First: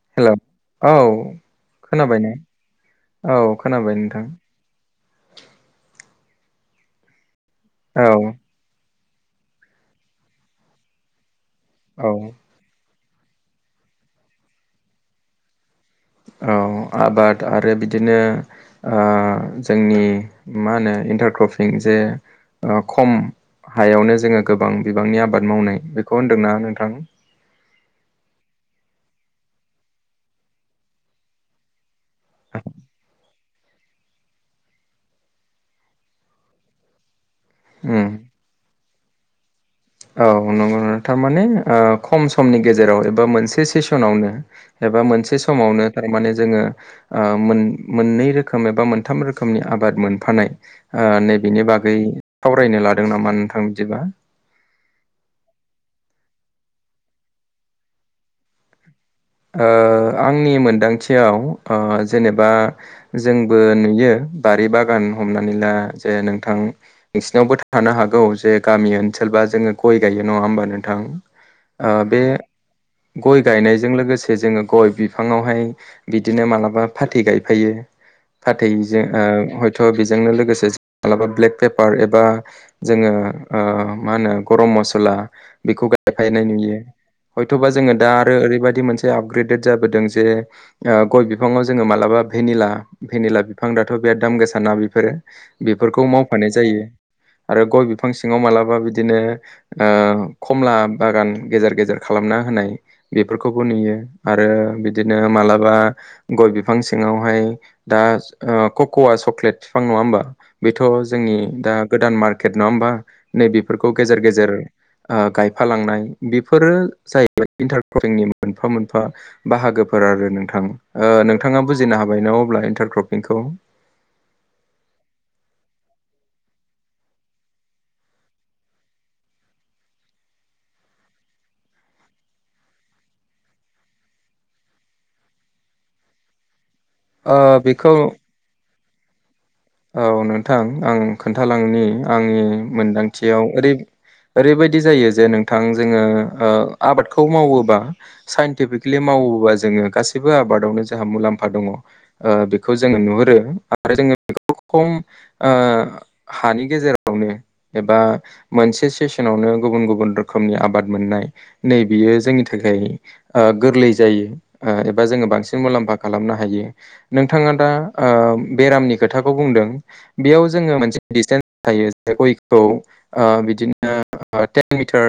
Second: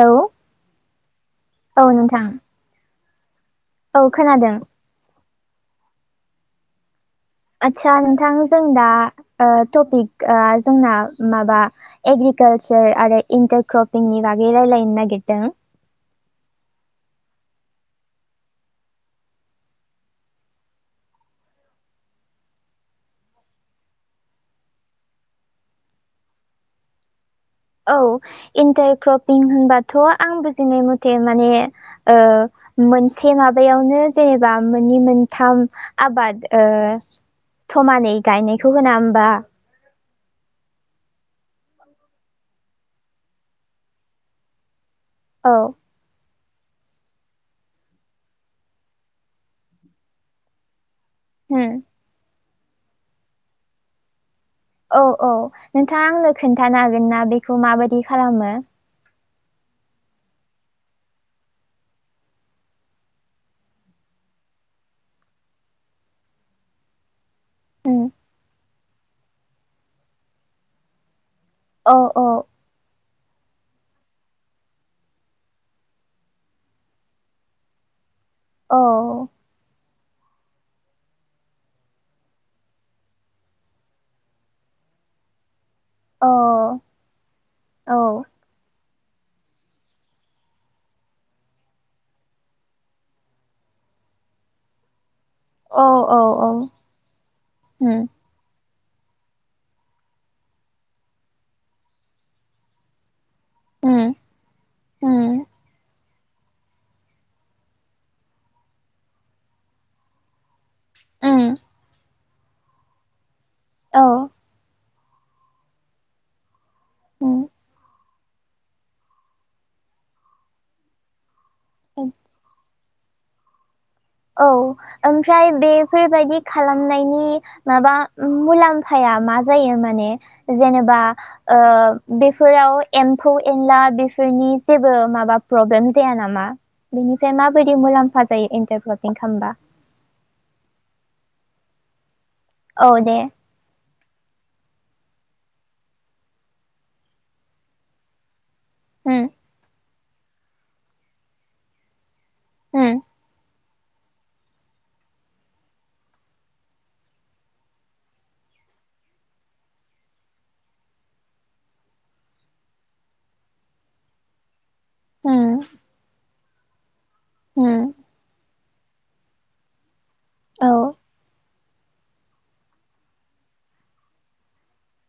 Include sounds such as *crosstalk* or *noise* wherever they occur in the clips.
Hello hello औ औ खोनाबाय नोंथां ने औ खोनाबाय औ नोंथां खोनादों आदसा औ नोंथां जों दा ओ टपिक जोंना माबा औ एग्रिकालसार चार आरो इन्टार क्रपिंनि बागै रायलायनो नागिरदों औ आबाद आरो बिदिनो ओ जोंनि मा होनो इन्टार क्रपिं जे खम हायावनो जोङो गोबां बिबांनि आबाद मावनाय बेखौ होन्दोंना नोंथां। औ इन्टार क्रपिं होनबाथ' आं बुजिनाय मथे माने ओ मोनसे माबायावनो जेनेबा मोनै मोनथाम आबाद उम समानै गायनाय बेखौ होना होमबा? औ नंगौ थारमाने ओ‌ खम समनि गेजेराव एबा मोनसे सेसनावनो एबा मोनसे औ समावनो थारमाने जोङो ओ मोननै रोखोम एबा मोनथाम रोखोमनि आबाद मोनफानाय नैबेनि उम बागै सावरायनो लादों नामा नोंथां बिदिबा। औ औ नोंथाङा आंनो खोन्थानो हागोन ना बेखौ माबायदि खालामो। ओ आंनि मोनदांथियाव ओ‌ जेनेबा जोंबो नुयो बारि बागान हमनानै ला जे नोंथां। नोंसिनावबो थानो उम हागौ जे गामि ओनसोलबा जोङो गय गायो नङा होमबा नोंथां। ओ औ बे औ गय गायनायजों लोगोसे जोङो गय बिफाङावहाय बिदिनो मालाबा फाथै गायफायो फाथैजों औ हयथ' बेजोंनो लोगोसे मालाबा ब्लेक पेपार एबा जोङो ओ मा होनो गरम मसला बेखौ दायफायनाय नुयो औ हयथ'बा औ जोङो दा आरो ओरैबायाददि मोनसे आपग्रेडेड जाबोदों जे गय बिफाङाव जोङो मालाबा भेनिला भेनिला बिफां दाथ' बिराद दाम गोसा ना बेफोरो औ बेफोरखौ औ औ मावफानाय जायो आरो गय उम बिफां सिं सिङाव मालाबा बिदिनो खमला बागान गेजेर गेजेर खालामना होनाय। बेफोरखौबो नुयो उम आरो बिदिनो उम मालाबा गय बिफां सिङावहाय दा कक'आ चक्लेट बिफां नङा होमबा बेथ' जोंनि उम दा गोदान मार्केट नङा होमबा नैबे औ गेजेर गेजेर गायफालांनाय बेफोरो उम जाहैबाय *unintelligible* मोनफा मोनफा बाहागोफोर आरो नोंथां नोंथाङा बुजिनो हाबाय ना अब्ला इन्टारक्रप बेखौ औ ओमफ्राय बेफोरबायदि खालामनायनि माबा मुलाम्फाया मा जायो माने जेनेबा ओ बेफोराव एम्फौ एनला बेफोरनि जेबो माबा प्रब्लेम जाया नामा? बेनिफ्राय ओ माबायदि बेखौ मुलाम्फा जायो इन्टारग्लपिं खालामबा? औ नोंथां आं खोन्थालांनि आंनि औ दे मोनदांथियाव ओरै ओरैबायदि जायो जे नोंथां जोङो आबादखौ मावोबा साइन्टिफिकेलि उम मावोबा जोङो गासैबो आबादावनो जोंहा मुलाम्फा दङ ओ बेखौ उम जोङो नुहुरो आरो जोङो बेखौ खम हानि गेजेरावनो एबा मोनसे सेसनावनो गुबुन गुबुन रोखोमनि आबाद मोननाय नै बियो जोंनि थाखाय ओ गोरलै जायो ओ एबा जोङो उम बांसिन मुलाम्फा खालामनो हायो नोंथाङा दा उम ओ बेरामनि खोथाखौ बुंदों बेयाव औ जोङो मोनसे सटेन्स थायो ज गयखौ ओ बिदिनो टेन मिटार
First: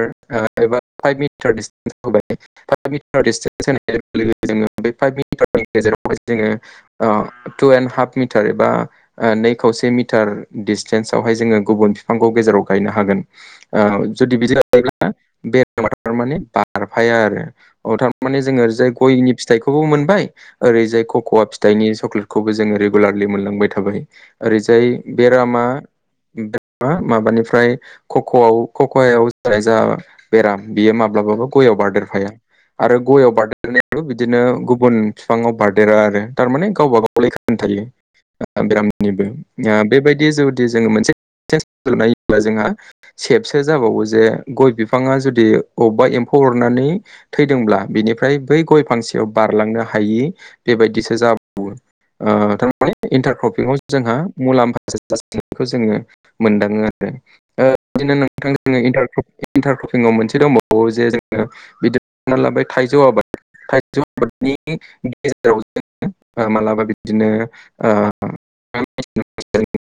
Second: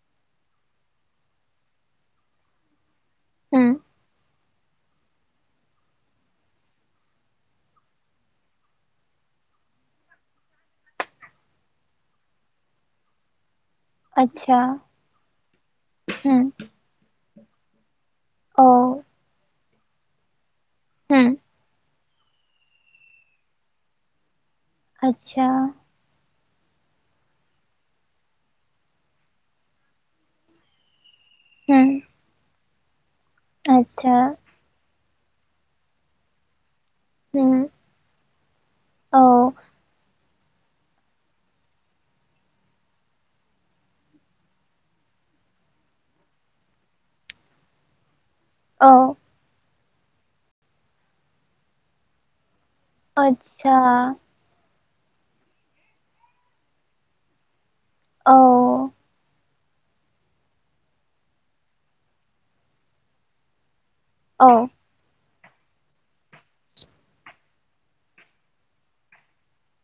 एबा फाइभ मिटार दिसटेन्स होबाय फाइभ मिटार िसटेन्स उम होनाय लोगो जोङो बे फाइभ मिटारनि गेजेरावहाय जोङो *unintelligible* ओ तु एणड हाफ मिटार एबा नै खावसे मिटार दिडस्टेन्सआवहाय जोङो गुबुन बिफांखौ गेजेराव गायनो हागोन ओ जुदि बिदि आतसा जायोब्ला बेार उम माने बारफाया आरो थार माने जोङो औ ओरैजाय गयनि फिथाइखौबो मोनबाय ओरैजाय उम खख'वा फिथाइ फिथाइनि सक्लेटखौबो जोङो रेगुलारलि मोनलांबाय थाबाय ओरैजाय आतसा बेरामा मा माबानिफ्राय खक'आव खक'ायाव जाय जा बेराम बियो माब्लाबाबो गयाव उम बारदेरफाया आरो गयाव बारदेरनायाबो आतसा बिदिनो गुबुन बिफाङाव बारदेरा आरो थारमाने गावबा गावलाय उम खोनथायायो ओ औ बेरामनिबो बेबायदि जुदि जोङो मोनसे नायोब्ला जोंहा सेबसो जाबावो जे गय बिफाङा जुदि अबेबा एम्फौ अरनानै थैदोंब्ला बिनिफ्राय बै गय औ फांसेयाव बारलांनो हायि बेबायदिसो जाबावो ओ थारमे इन्टार आतसा क्रपिंआव जोंहा मुलाम्फ जाखौ जोङो मोनदाङो आरो ओ बिदिनो औ नोंथां जों इन्टारक्रपिंआव मोनसे दंबावो जे जोङो बिदिा लाबाय थाइजौ आबाद औ खायनि *unintelligible* गेजेराव जो मालाबा बिदिनो हायो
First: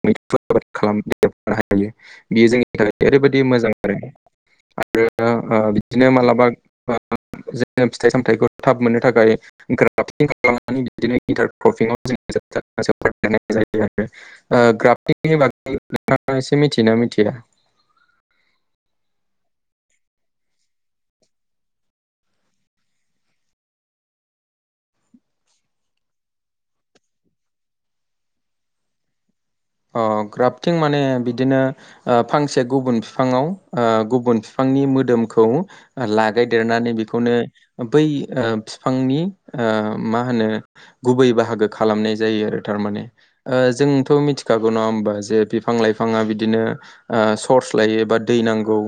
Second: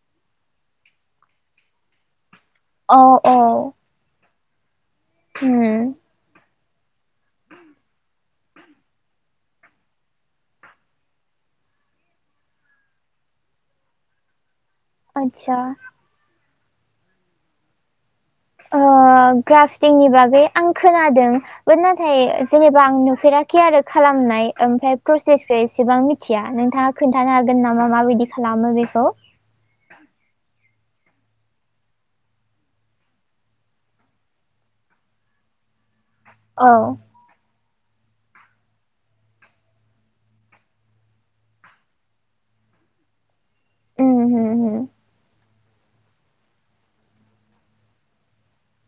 बेयो जों *unintelligible* औ थाखाय ओरैबायाददि मोजां औ आरो आरो ओ उम बिदिनो मालाबा ओ जोङो फिथाइ सामथायाइखौ थाब मोननो थाखाय ग्राफटिं खालाम नाय *unintelligible* आतसा नोंथाङा एसे मिथिनाा मिथिया ग्राफ्टिंनि बागै आं खोनादों ब नाथाय जेनेबा आं नुफेराखै आरो खालामनाय ओमफ्राय प्रसेसखौ एसेबां मिथि मिथिया नोंथाङा खोन्थानो हागोन नामा माबायदि खालामो बेखौ अ ग्राफ्टिं माने बिदिनो फांसे गुबुन बिफाङाव गुबुन बिफांनि मोदोमखौ ला औ गायदेरनानै बेखौनो बै ओ बिफांनि ओ मा होनो गुबै बाहागो खालामनाय जायो आरो थारमाने ओ उम जोंथ' मिथि उम उम बिफां लाइफाङा बिदिनो सर्स लायो बा दै नांगौ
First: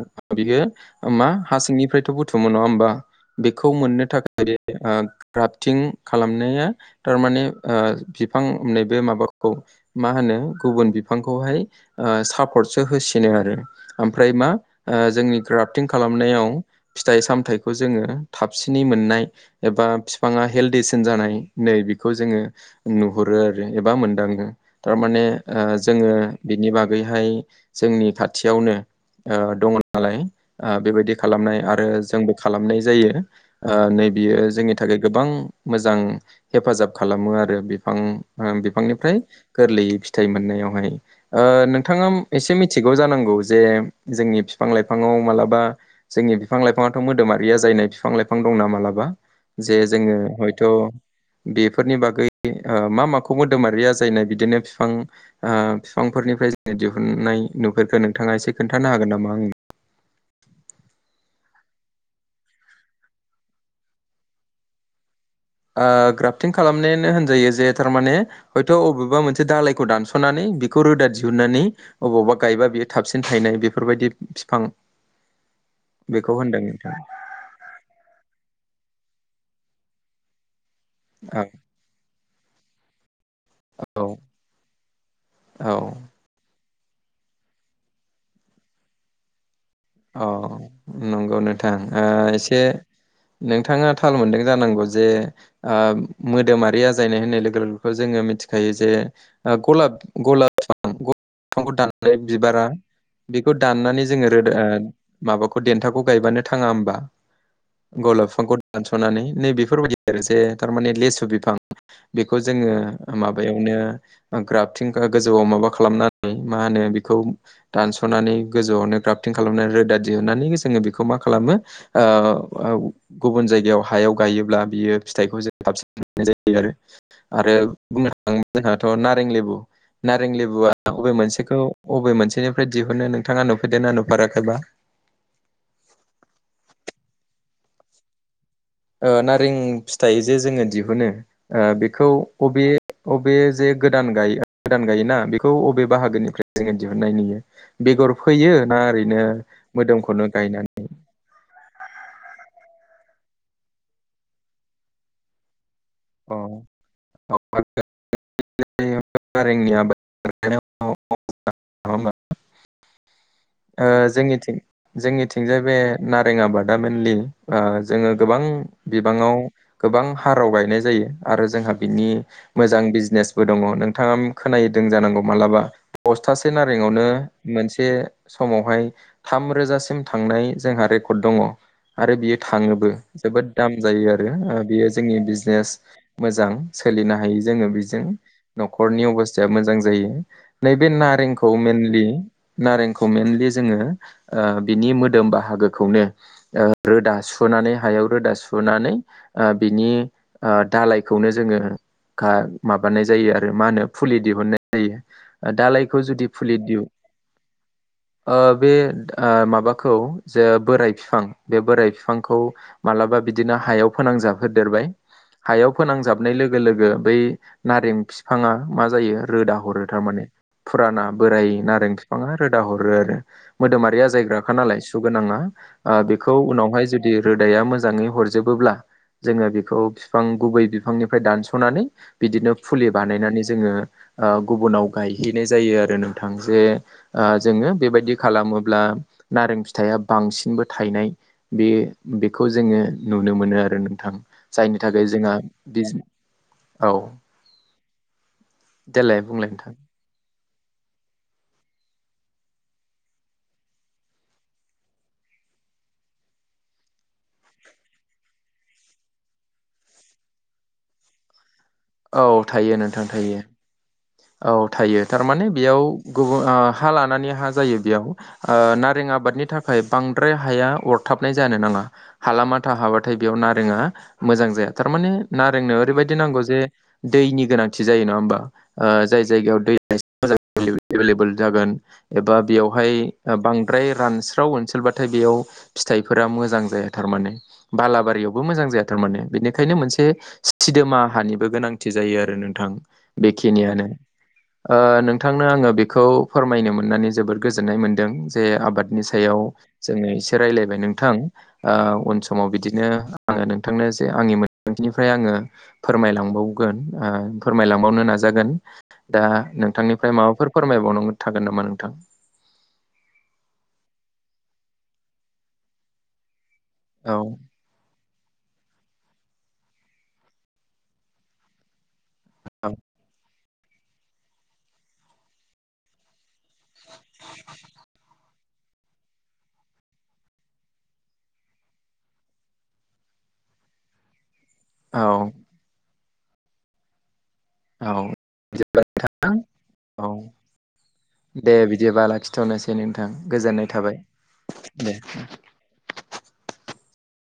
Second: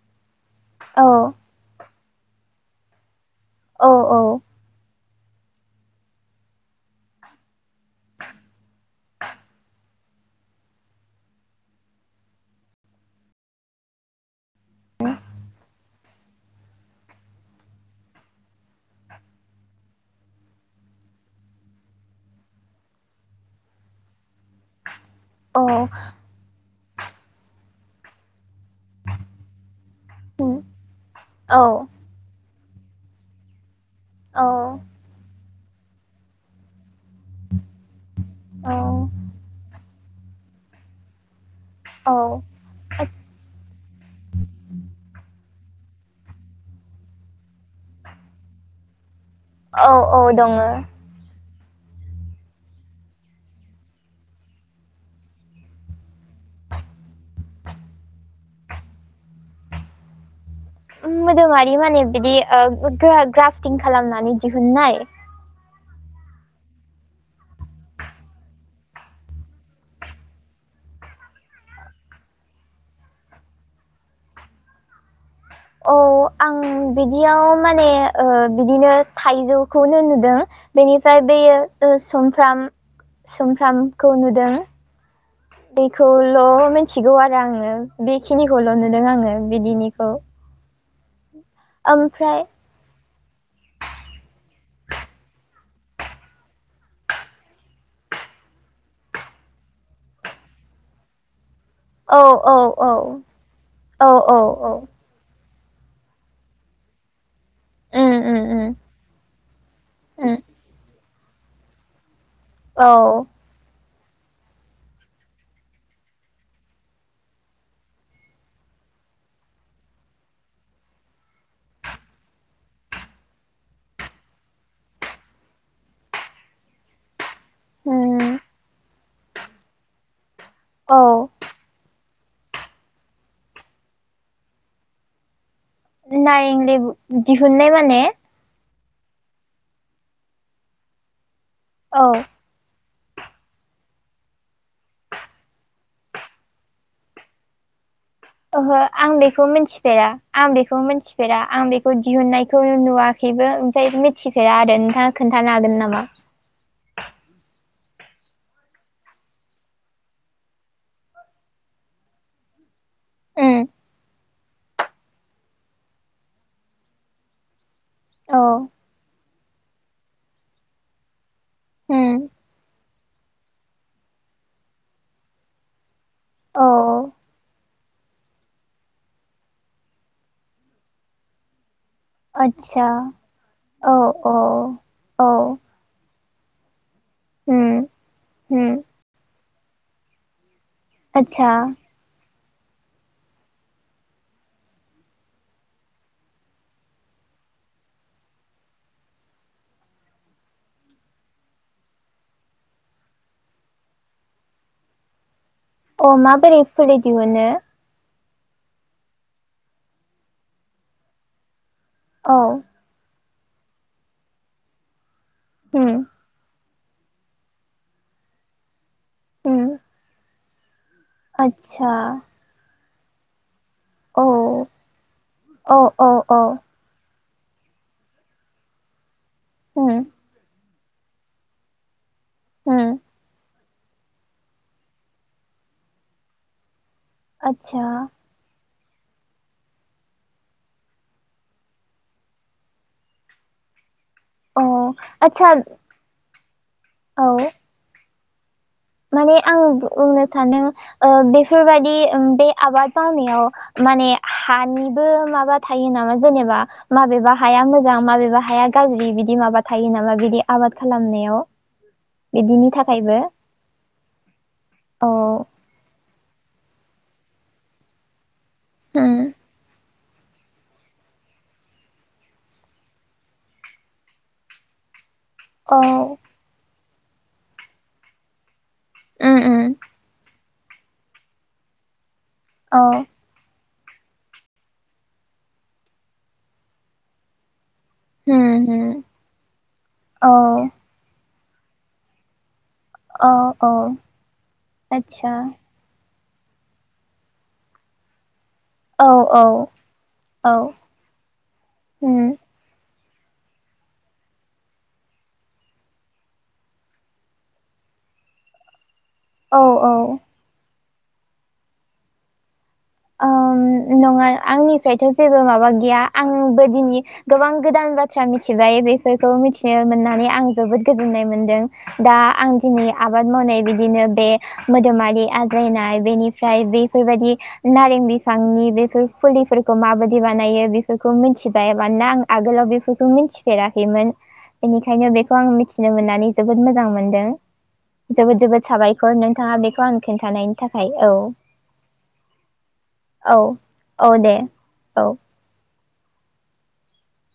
बियो औ मा हा सिंनिफ्रायथ' बुथुमो नङा होमबा बेखौ औ मोननो औ थाखाय ओ क्राफ्टिं खालामनाया थारमाने ओ बिफां नै बे माबाखौ मा होनो गुबुन बिफांखौहाय ओ सापर्टसो होसिनो आरो ओमफ्राय मा ओ जोंनि क्राफटिं खालामनायाव फिथाइ सामथायाइखौ जोङो थाबसिनै मोननाय एबा बिफाङा हेल्डिसिन जानाय नै बेखौ जोङो नुहरो आरो एबा मोनदाङो थारमाने औ जोङो बिनि बागैहाय जोंनि खाथियावनो ओ दङ नालाय उम बेबायदि खालामनाय औ आरो जोंबो खालामनाय जायो ओ नैे औ बियो जोंनि थाखाय गोबां मोजां हेफाजाब खालामो आरो बिफां औ बिफांनिफ्राय गोरलैयै फिथाइ मोननायावहाय ओ नों थाङा औ एसे मिथिगौ आच- जानांगौ जे जोंनि बिफां लाइफाङाव मालाबा जोंनि बिफां लाइफाङाथ मोदोमारि आजायनाय बिफां लाइफां दंना मालाबा जे औ जोङो औ हयथ दङो बेफोरनि बागै मा माखौ मोदोमारिया जायनाय बिदिनो बिफां ओ बिफांफोरनिफ्राय जोङो दिहुनन्नाय नुफोरखो नोंथाङा एसे खोन्थानो हागोन नामा आंनो मोदोमारि माने बिदि ओ ग्राफ्टिं खालामनानै दिहुननाय ओ ग्राफ्टिं खालामनायानो होनजायो जे थारमाने हयथ अबेबा मोनसे दालायखौ दानसनानै बेखौ रोदा दिहुननानै अबावबा गायबा बियो थाबसिन थायनाय बेफोरबायदि बिफां *inaudible* औ बेखौ आं होनदों नोंथां बिदियाव माने ओ बिदिनो थाइजौखौनो नुदों बेनिफ्राय औ बेयो सुमफ्राम औ सुमफ्रामखौ नुदों औ खौल मिथिगौ आरो आङो बेखिनिखौल नुदों आङो बिदिनिखौ औ नंगौ नोंथां ओ ओमफ्राय एसे नोंथाङा थाल मोनदों जानांगौ जे ओ मोदोमारि आजायनाय होननाय लोगो लोगोथ जोङो मिथिखायो जे गलाब गलाां गां द *unintelligible* औ औ बिबारा औ बेखौ दाननानै औ जोङो औ रोदा औ ओ माबाखौ देन्थाखौ गायबानो थाङा होमबा उम गलाब उम बिफांखौ उम दानसनानै नै बेफोरबायदि आरो जे उम थारमाने लेसु बिफां बेखौ जोङो औ माबा यावनो ग्राफटिं गोजौआव माबा खालामनानै मा होनो बेखौ दानसनानै गोजौआवनो ग्राफटिं खालामनानै रोदा दिहुननानै जोङो बेखौ मा खालामो ओ गुबुन जायगायाव हायाव गायोब्ला बियो फिथाइखौ साबसिन मोननाय जायो आरो आरो बुंनो उम थाङोबा जोंहाथ नारें लेबु नारें लेबुआ औ बबे मोनसेखौ अबे मोनसेनिफ्राय दिहुनो नोंथाङा नुफैदेरना नुफाराखैबा नारें लेबु दिहुननाय माने नारें फिथाइ जे जोङो दिहुनो ओ बेखौ औ बबे अबे जे गोदान गायो गोदान गायोना बेखौ अबे बाहागोनिफ्राय जोङो दिहुननाय नुयो बेगर फैयो ओहो ना आं ओरैनो मोदोमखौनो गायनानै फोरा आं बेखौ दिहुननायखौ नुवाखैबो ओमफ्राय मिथिफेरा आरो नोंथाङा खोन्थानो हागोन नामा अ *inaudible* *unintelligible* उम ओ जोंनिथिं जोंनिथिंजाय बे नारें आबादा मइेनलि ओ जोङो गोबां औ बिबाङाव गोबां हाराव गायनाय जायो आरो जोंहा बिनि उम मोजां बिजनेसबो दङ नोंथाङा खोनदों जानांगौ मालाबा बस्थासे औ नारेंआवनो मोनसे समावहाय थामरोजासिम थांनाय जोंहा रेकर्ड दङ आरो बियो आतसा थाङोबो जोबोद दाम औ जायो आरो औ बियो जोंनि औ बिजनेस मोजां सोलिनो हायो उम जोङो बेजों उम न'खरनि अबस्थाया मोजां जायो। नैबे आतसा नारेंखौ मेनलि नारेंखौ मेनलि जोङो ओ बिनि मोदोम बाहागोखौनो ओ रोदा सुनानै हायाव रोदा सुनानै बिनि ओ दालायखौनो जोङो माबानाय जायो आरो मा होनो फुलि दिहुननाय जायो। दालाय अ माबोरै फुलि दिहुनो? बे माबाखौ जे बोराय बिफां बे बोराय बिफांखौ औ मालाबा बिदिनो हायाव फोनांजाबहोदेरबाय हायाव उम फोनांजाबनाय लोगो लोगो बै नारें फिफाङा मा जायो रोदा उम हरो थारमाने फुराना बोराय आतसा नारें फिफाङा रोजा हरो आरो मोदोमारि औ आजायग्राखा नालाय सु गोनांना औ औ बेखौ औ उनावहाय जे रोदाया मोजाङै हरजोबोब्ला जोङो बेखौ उम फिफां गु गुबै बिफांनिफ्राय दानस'नानै बिदिनो फुलि उम बानायनानै जोङो ओ गुबुनाव गायहैनाय जायो आरो नोंथां जे जोङो ओ आतसा बेबायदि खालामोब्ला नारें फिथाया बांसिनबो थायनाय बे बेखौ जोङो नुनो मोनो आरो नोंथां। औ जायनि थाखाय जोंहा आतसा बिज औ। देलाय माने बुंलाय आं नोंथां बुंनो सानदों ओ बेफोरबादि बे आबाद मावनायाव। माने हानिबो माबा थायो नामा जेनेबा। माबेबा हाया मोजां माबेबा हाया गाज्रि बिदि माबा थायो नामा बिदि आबाद खालामनायाव। औ बिदिनि थायो नोंथां थाखायबो थायो। औ थायो औ थारमाने बेयाव गुबुन हा लानानै हा जायो बेयाव। ओ नारें उम आबादनि थाखाय बांद्राय हाया अरथाबनाय जानो नाङा। हालामा हाबाथाय बेयाव नारेङा मोजां जाया थारमाने नारेंनो औ ओरैबायदि नांगौ जे दैनि गोनांथि जायो नङा होमबा ओ जाय उम जायगायाव उम दै *unintelligible* एभेलेबेल जागोन एबा औ बेयावहाय बांद्राय रानस्राव ओसोलबाथाय बेयाव फिथाइफोरा मोजां जाया थारमाने बालाबा बोरियावबो मोजां उम जाया उम थारमाने बेनिखायनो मोनसे औ सिदोमा हानिबो गोनांथि जायो आरो नोंथां। औ औ बेखिनियानो ओ आतसा नोंथांनो आङो बेखौ। फोरमायनो मोननानै जोबोद गोजोननाय मोनदों जे आबाद बिनि औ सायाव औ जोङो एसे औ रायलायबाय नोंथां उन उम समाव बिदिनो आङो नोंथांनो जे आंनि मोनथिनिफ्राय आङो फोरमायलां ओ फोरमायलांबावनो नाजागोन दा औ औ नोंथांनिफ्राय माबाफोर फोरमायबावनांगौ थागोन नामा नोंथां? ओ नङा आंनिफ्रायथ' जेबो माबा गैया आंबो दिनै औ गोबां गोदान बाथ्रा मिथिबाय बेफोरखौ मिथिनो मोननानै आं जोबोद गोजोननाय मोनदों। दा आं औ दिनै आबाद मावनाय बिदिनो बे मोदोमारि आजायनाय बेनि फाय बेफोरबादि नारें बिफांनि बेफोर फुलिफोरखौ माबायदि बानायो बेफोरखौ मिथिबाय मानोना आं आगोलाव बेफोरखौ मिथिफेराखैमोन। बेनिखायनो बेखौ औ आं मिथिनो मोननानै जोबोद मोजां मोनदों। औ जोबोद जोबोद बिदिब्ला साबायखर नोंथां नोंथाङा बेखौ आंनो औ खिन्थानायनि थाखाय औ। दे बिदिबा लाखिथ'नोसै नोंथां औ गोजोननाय थाबाय औ दे दे। औ